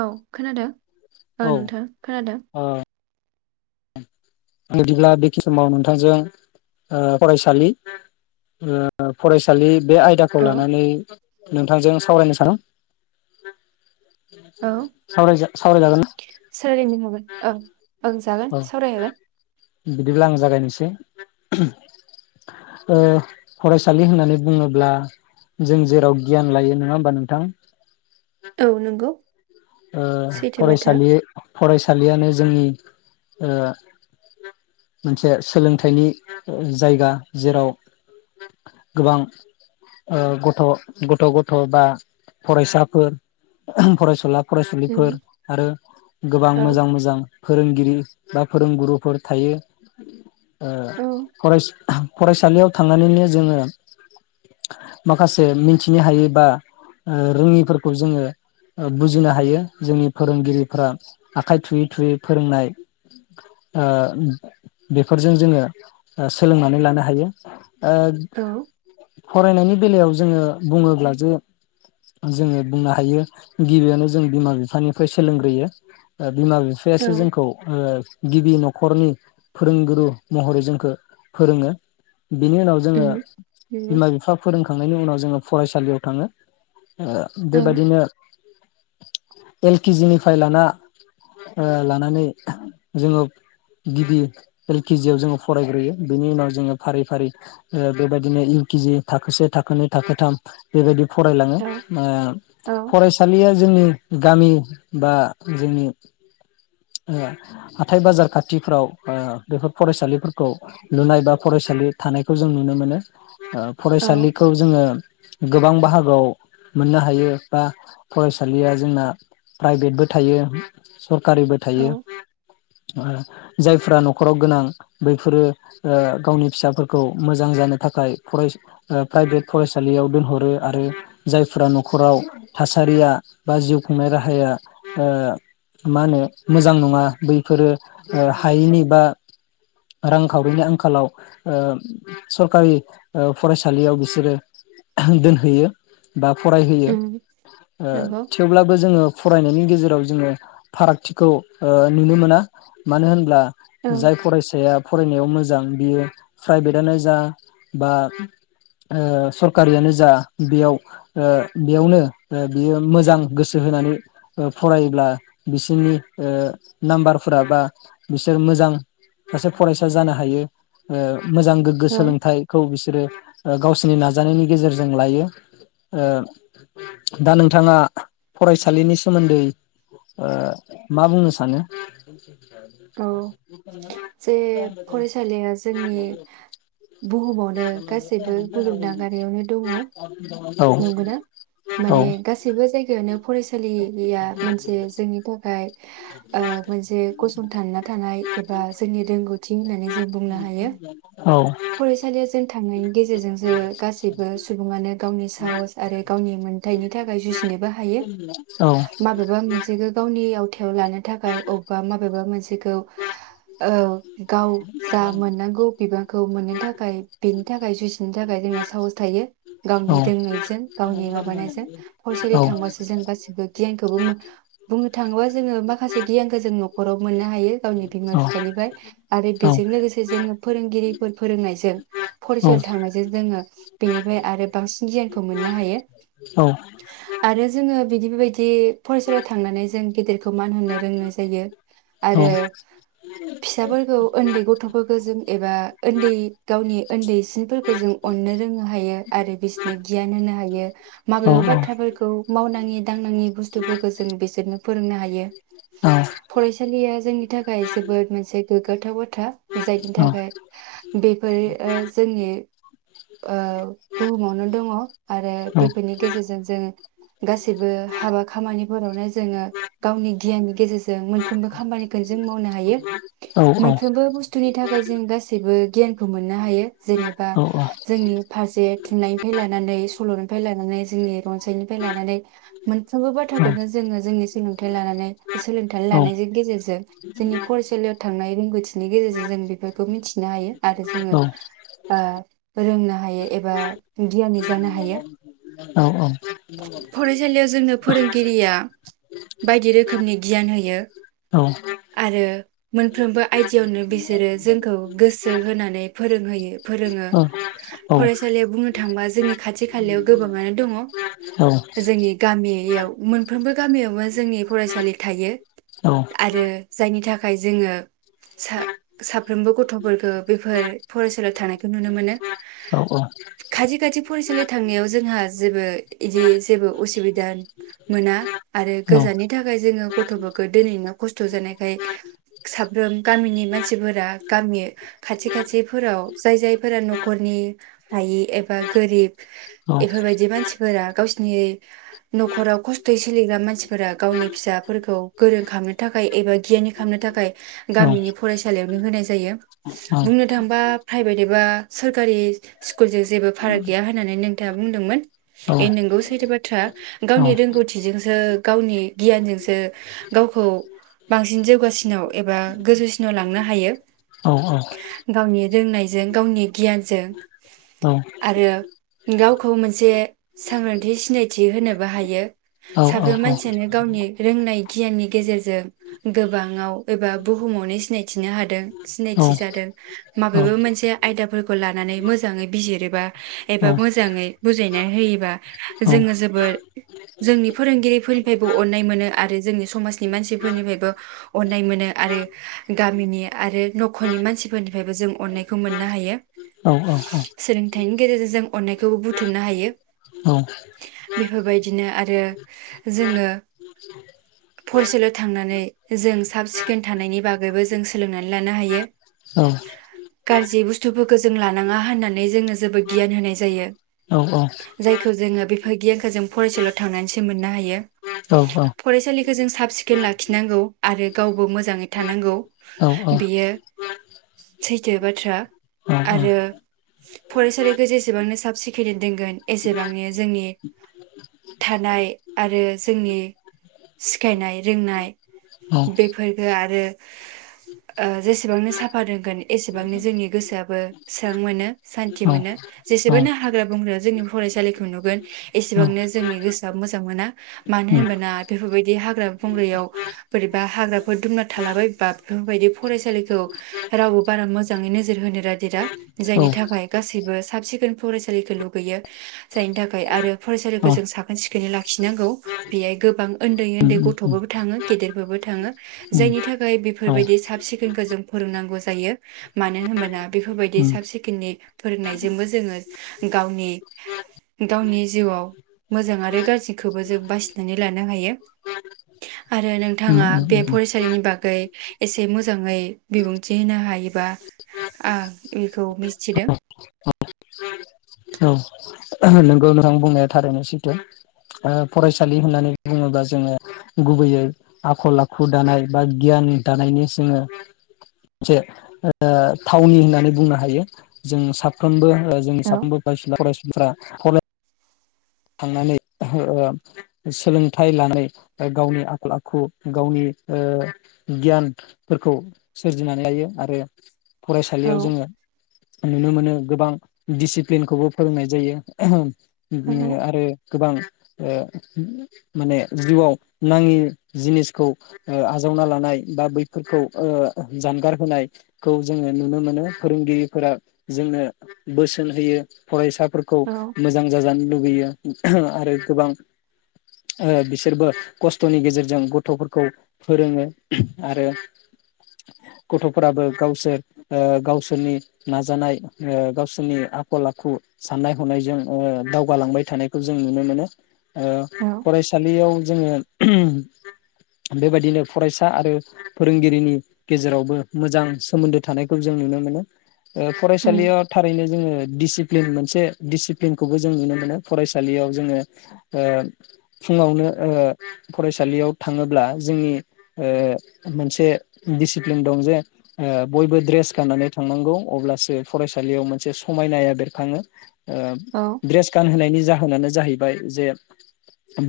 औ खोनादो। औ नोंथां खोनादो। ओ बिदिब्ला बेखिनि समाव नोंथांजों ओ फरायसालि ओ फरायसालि बे आयदाखौ औ लानानै नोंथांजों सा सावरायनो सा औौ [unintelligible] सावराय जा सावराय जागोनना? सावरायनो हागोन औ ओं जागोन अ सावरायजागोन बिदिब्ला आं जागायनो सै। ओ फरायसालि होननानै बुङोब्ला जों जेराव गियान लायो नङा होमबा नोंथां। औ नोंगौ। ओ फरायसालि फरायसालियानो जोंनि ओ मोनसे सोलोंथाइनि जायगा जेराव गोबां ओ गथ' गथ' गथ' बा फरायसाफोर फरायसुला उम फरायसुलिफोर आरो गोबां औ मोजां मोजां फोरोंगिरि बा फोरोंगुरुफोर थायो। ओ औ फरायसा फरायसालियाव थांनानैनो जोङो माखासे मिथिनो हायै बा ओ रोङिफोरखौ जोङो बुजिनो हा हायो जोंनि फोरोंगिरिफोरा आखाइ थुयै थुयै फोरोंनाय ओ बेफोरजों जोङो ओ सोलोंनानै लानो हायो। ओ औ फरायनायनि बेलायाव जोङो बुङोब्ला जे जोङो बुंनो हायो गिबियावनो जों बिमा बिफानिफ्राय सोलोंग्रोयो ओ। बिमा बिफायासो औ जोंखौ ओ गिबि न'खर नखरनि फोरोंगुरु महरै जोंखौ फोरोङो। बेनि उनाव जोङो उम नंगौ बिमा बिफा फोरोंखांनायनि उनाव जोङो। फरायसालियाव थाङो। ओ बेबायदिनो। एल के जि निफ्राय लाना ओ लानानै जोङो गिबि एल केजियाव जोङो फरायग्रोयो बेनि उनाव जोङो फारि फारि ओ बेबायदिनो इउ के जि थाखोसे थाखोनै थाखोथाम बेबायदि फरायलाङो औ ओ औ फरायसालि जोंनि गामि बा जोंनि ओ हाथाय बाजार खाथिफ्राव ओ बेफोर फरायसालिफोरखौ लुनाय बा फरायसालि थानायखौ जों नुनो मोनो। ओ औ फरायसालिखौ जोङो। गोबां बाहागोआव मोननो हायो बा फरायसालिया जोंना प्राइभेटबो थायो सरकारिबो थायो। औ जायफ्रा न'खराव गोनां बैफोरो ओ गावनि फिसाफोरखौ मोजां जानो थाखाय फराय ओ प्राइभेट फरायसालियाव दोनहरो आरो जायफ्रा न'खराव थासारिया बा जिउ खुंनाय राहाया ओ मा होनो- मोजां नङा बैफोरो ओ हायैनि बा रांखावरिनि आंखालाव ओ सरखारि ओ फरायसालियाव बिसोरो दोनहैयो। बा फरायहोयो उम ओ नंगौ थेवब्लाबो जोङो फरायनायनि। गेजेराव जोङो फारागथि। खौ ओ नुनो मोना मानो होनब्ला- औ जाय फरायसाया फरायनायाव मोजां बियो प्राइभेटनो जा बा ओ सरखारियानो जा बेयाव ओ बेयावनो बियो मोजां गोसो होनानै ओ फरायोब्ला बिसोरनि। ओ नाम्बारफोरा बा बिसोर मोजां सासे फरायसा जानो हायो ओ। मोजां गोग्गो औ सोलोंथाइखौ बिसो सोरो ओ गावसिनि नाजानायनि गेजेरजों लायो ओ दा नोंथाङा फरायसालिनि सोमोन्दै ओ मा बुंनो सानो? औ जे फरायसालिया जोंनि बुहुमावनो गासैबो मुलुगनाङारियावनो दङ [inaudible] नंगौना? औ माने गासैबो जायगायावनो फरायसालि लिया मोनसे जोंनि थाखाय ओ मोनसे गसंथानना थानाय एबा जोंनि रोंगौथि होननानै जों बुंनो हायो औ फरायसालियाव जों थांनायनि गेजेरजोंसो गासैबो सुबुङानो गावनि सा साहस आरो गावनि मोनथाइनि थाखाय जुजिनोबो हायो। माबेबा मोनसेखौ गावनि आव थायाव लानो थाखाय अबबा माबेबा मोनसेखौ औ। गाव जा मोननांगौ बिबांखौ मोननो थाखाय बेनि थाखाय, जुजिनो थाखाय जोंना साहस थायो। औ गावनिथ नायजों गावनि माबानायजों, औ फरायसालि थांबासो जों गासिबो खिब गियानखौबो मो बुंनो थाङोबा जोङो माखासे गियानखौ जों न'खरावबो मोननो हायो। गावनि बिमा फिफानिफाय आरो औ बेजों लोगोसे जोङो फोरोंगिरिफोर फोरोंनायजों फरायसालि थांनायजों जोङो बेनिफ्राय आरो बांसिन गियानखौ मोननो हायो। औ। आरो जोङो बिदि बेबायदि फरायसालियाव थांनानै जों गेदेरखौ मान होनो रोंनाय जायो। आरो औ। फिसाफोरखौ उन्दै गथ'फोरखौ जों एबा उन्दै गावनि उन्दैसिनफोरखौ जों अननो रोंनो हायो आरो बिसि नै गियान होनो हायो। माबेबा बाथ्राफोरखौ मावनाङि दांनाङि बुस्थुफोरखौ जों बिसोरनो फोरोंनो हायो, औ फरायसालिया जोंनि थाखाय जोबोद मोनसे गोग्गाथाव बाथ्रा। जायनि थाखाय बेफोरो ओ जोंनि ओ बुहुमावनो दङ, आरो बेफोरनि गेजेरजों जों गासैबो हाबा खामानिफोरावनो जोङो गावनि गियाननि गेजेरजों मोनफ्रोमबो खामानिखौनो जों मावनो हायो। मोनफ्रोमबो बुस्थुनि थाखाय जों गासैबो गियानखौ मोननो हायो जेनेबा जोंनि फारसे थुनलाइ फाय लानानै सल'निफ्राय लानानै जोंनि रनसायनिफ्राय लानानै, मोनफ्रोमबो बाथ्राखौनो जोङो जोंनि सोलोंथाइ लानानै सोलोंथाइ लानायजों गेजेरजों जोंनि फरायसालियाव थांनाय रोंगौथिनि गेजेरजों जों बेफोरखौ मिथिनो हायो। आरो जोङो ओ रोंनो हायो एबा गियानि जानो हायो, फरायसालियाव जोंनो फोरोंगिरिया, बायदि रोखोमनि गियान होयो् आरो मोनफ्रोमबो आयदियावनो बिसोरो जोंखौ गोसो होनानै फोरोंहोयो फोरोङो। फरायसालियाव बुंनो थांबा जोंनि खाथि खालायाव गोबाङानो दङ, जोंनि गामियाव मोनफ्रोमबो गामियाव जोंनि फरायसालि थायो। आरो जायनि थाखाय जोङो सा-साफ्रोमबो गथ'फोरखो बेफोर फरायसालियाव थांनायखौ नुनो मोनो। खाथि खाथि फरायसालि थांनायाव जोंहा जेबो इदि जेबो उसुबिदा मोना, आरो गोजाननि थाखाय जोङो गथ'फोरखो दोनहैनो खस्थ' जानायखाय साफ्रोम गामिनि मानसिफोरा गामि खाथि खाथिफोराव जाय जायफोरा न'खरनि हायि, एबा गोरिब इफोरबायदि मानसिफोरा गावसिनि न'खराव खस्थ'यै सोलिग्रा मानसिफोरा गावनि फिसाफोरखौ गोरों खामनो थाखाय। एबा गियानि खामनो थाखाय गामिनि फरायसालियावनो होनाय जायो बुंनो थांबा प्राइभेट एबा सोरखारि स्कुलजों जेबो फाराग गैया होननानै नोंथाङा बुंदोंमोन। ए नोंगौ सैथो बाथ्रा गावनि रोंगौथिजोंसो गावनि गियानजोंसो गावखौ बांसिन जौगासिनाव एबा गोजौसिनाव लांनो हायो, गावनि रोंनायजों गावनि गियानजों। औ। आरो गावखौ मोनसे सांग्रांथि सिनायथि होनोबो हायो। साफ्रोम मानसियानो गावनि रोंनाय गियाननि गेजेरजों गोबाङाव एबा बुहुमावनो सिनायथिनो हादों। सिनायथि जादों। माबेबा मोनसे आयदाफोरखौ लानानै मोजां मोजाङै बिजिरोबा एबा मोजाङै बुजायनानै होयोबा जोङो जोबोद जोंनि फोरोंगिरिफोरनिफ्रायबो अननाय मोनो आरो जोंनि समाजनि मानसिफोरनिफ्रायबो अननाय मोनो आरो गामिनि आरो न'खरनि मानसिफोरनिफ्रायबो जों अननायखौ मोननो हायो। सोलोंथाइनि गेजेरजों अननायखौबो बुथुमनो हायो। औ बेफोरबायदिनो आरो जोङो फरायसालि थांनानै जों साब सिखोन थानायनि बागैबो जों सोलोंनानै लानो हायो, औ औ गाज्रि बुस्थुफोरखौ जों लानो थाङा होननानै जोंनो जेबोद गियान होनाय जायो। औ औ जायखौ जोङो बेफोर गियानखौ जों फरायसालियाव थांनानैसो मोननो हायो। फरायसालिखौ जों साब सिखोन लाखिनांगौ आरो गावबो मोजाङै थानांगौ बेयो सैथो बाथ्रा आरो फरायसालिखौ जेसेबांनो साब सिखोननो दोंगोन। एसेबांनो जोंनि थानाय आरो जोंनि सिखायनाय रोंनाय, औ बेफोरफोरबो आरो जेसेबांनो साफा दोंगोन एसेबांनो जोंनि गोसोआबो मोा मोनो सान्थि मोनो, औ जेसेबांानो हाग्रा बंग्राया जोंनि फरायसालिखौ नुगोन एसेबांनो जोंनि गोसोआ मोजां मोना मानो होनबाना बेफोरबायदि हाग्रा बंग्रायाव बोरैबा हाग्राफोर दुमना थालाबायबा बेफोरबायदि फरायसालिखौ रावबो बारा मोजाङै नोजोर होनो रादेरा। जायनि थाखाय गासैबो साब सिखोन फरायसालिखौ लुगैयो जायनि थाखाय आरो फरायसालिखौ जों साखोन सिखोनै। लाखिनांगौ बेहाय गोबां उन्दै उन्दै गथ'बोबो थाङो, गेदेरफोरबो थाङो। जायनि थाखाय बेफोरबायदि साब सिखोनखौ जों फोरोंनांगौ जायो, मानो होनबोना बेफोरबायदि थ फोरोंनायजोंबो जोङो गावनि गावनि जिउआव मोजां आरो गाज्रिखौबो जों बासिनानै लानो हायो, आरो नोंथाङा बे फरायसालिनि बागै एसे मोजाङै बिबुंथि होनो हायोबा बेखौ मिथिदों औ नोंगौ नोंथां बुंनाया थारैनो सैथ' फरायसालि होननानै बुङोब्ला जोङो, गुबैयै आखल आखु दानाय बा गियान दानायनि जोङो। मोनसे थावनि होननानै बुंनो हायो जों साफ्रोमबो जोंनि औ साफ्रोमबो फरायसुला फरायसुलिफ्रा [inaudible] थांनानै सोलोंथाइ लानाय गावनि आखल आखु गावनि ओ गियानफोरखौ सोरजिनानै लायो आरो औ फरायसालियाव जोङो नुनो मोनो गोबां दिडसिप्लिनखौबो फोरोंनाय जायो। औ उम आरो गोबां ओ माने जिउआव नाङि जिनिसखौ आजावना लानाय बा बैफोरखौ जानगार होनायखौ जोङो नुनो मोनो फोरोंगिरिफोरा जोंनो बोसोन होयो फरायसा फोरखौ औ मोजां जाजानो लुगैयो आरो गोबां बिसोरबो खस्थ'नि गेजेरजों गथ'फोरखौ फोरोङो आरो गथ'फोराबो गावसोर गावसोरनि नाजानाय गावसोरनि आखल आखु साननाय हनायजों जौगालांबाय थानायखौ जों नुनो मोनो। ओ औ फरायसालियाव जोङो बेबायदिनो फरायसा आरो फोरोंगिरिनि गेजेरावबो मोजां सोमोन्दो थानायखौ जों नुनो मोनो। उम फरायसालियाव थारैनो जोङो दिसि मोनसे दिसिप्लिनखौबो जों नुनो मोनो। फरायसालियाव जोङो ओ फुङावनो फरायसालियाव थाङोब्ला जोंनि ओ मोनसे डिसिप्लिन दं जे बयबो ड्रेस गाननानै थांनांगौ अब्लासो फरायसालियाव मोनसे समायनाया बेरखाङो। ओ औ ड्रेस गानहोनायनि जाहोनानो जाहैबाय जे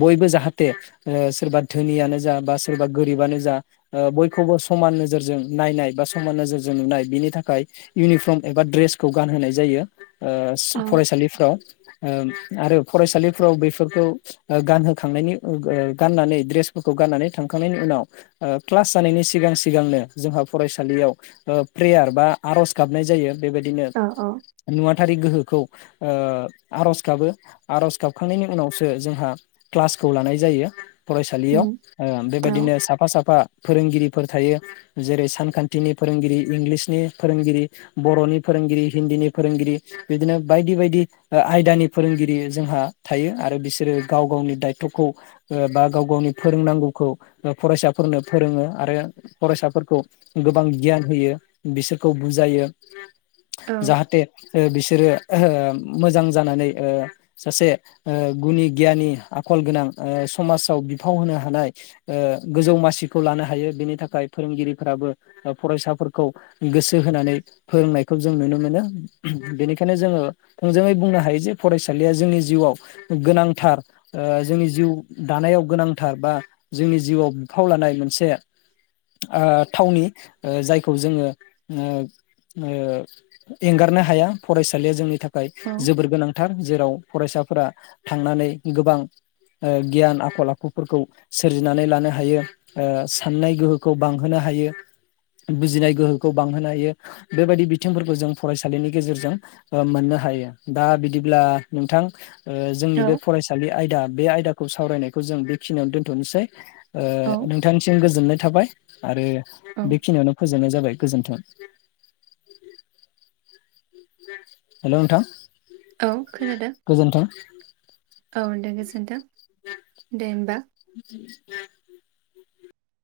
बयबो जाहाथे ओ सोरबा धोनियानो जा बा सोरबा गोरिबानो जा बयखौबो समान नोजोरजों नायनाय बा समान नोजोरजों नुनाय बिनि थाखाय इउनिफर्म एबा ड्रेसखौ गानहोनाय जायो। औ फरायसालिफ्राव आरो फरायसालिफ्राव बेफोरखौ गानहोखांनायनि गाननानै ड्रेसफोरखौ गाननानै थांखांनायनि उनाव क्लास जानायनि सिगां सिगांनो जोंहा फरायसालियाव प्रेयार बा आर'ज गाबनाय जायो। बेबायदिनो औ औ नुवा नुवाथारि गोहोखौ ओ आर'ज गाबो आर'ज गाबखांनायनि उनावसो जोंहा क्लासखौ लानाय जायो। फरायसालियाव उम ओ औ बेबायदिनो साफा साफा फोरोंगिरि फोर थायो जेरै सानखान्थिनि फोरोंगिरि इंलिसनि फोरोंगिरि बर'नि फोरोंगिरि हिन्दीनि फोरोंगिरि बिदिनो बायदि बायदि आयदानि फोरोंगिरि जोंहा थायो आरो बिसोरो गाव गावनि दायथ'खौ बा गाव गावनि फोरोंनांगौखौ फरायसाफोरनो फोरोङो आरो फरायसाफोरखौ गोबां गियान होयो बिसोरखौ बुजायो। औ जाहाथे बिसोरो ओहोओम मोजां जानानै ओ सासे ओ गुनि गियानि आखल गोनां ओ समाजाव बिफाव होनो हानाय ओ गोजौ मासिखौ लानो हायो बेनि थाखाय फोरोंगिरिफोराबो फरायसाफोरखौ गोसो होनानै फोरोंनायखौ जों नुनो मोनो बेनिखायनो जोङो थोंजोङै बुंनो हायो जे फरायसालिया जोंनि जिउआव गोनांथार ओ जोंनि जिउ दानायाव गोनांथार बा जोंनि जिउआव बिफाव लानाय मोनसे ओ थावनि ओ जायखौ जोङो ओ ओ एंगारनो हाया फरायसालिया जोंनि थाखाय थाखाय औ जोबोर गोनांथार जेराव फरायसाफोरा थांनानै गोबां ओ गियान आखल आखुफोरखौ सोरजिनानै लानो हायो ओ साननाय गोहोखौ बांहोनो हायो बुजिनाय गोहोखौ बांहोनो हायो बेबायदि बिथिंफोरखौ जों फरायसालिनि गेजेरजों ओ मोननो हायो हायो दा बिदिब्ला नोंथां ओ जोंनि औ बे फरायसालि आयदा बे आयदाखौ सावरायनायखौ जों बेखिनियावनो दोनथ'नोसै ओ नोंथांनिसिम गोजोननाय थाबाय आरो औ बेखिनियावनो फोजोबनाय जाबाय। गोजोन्थों [unintelligible] हेलौ नोंथां औ खोनादों गोजोनथों। औ दे गोजोनथों [inaudible]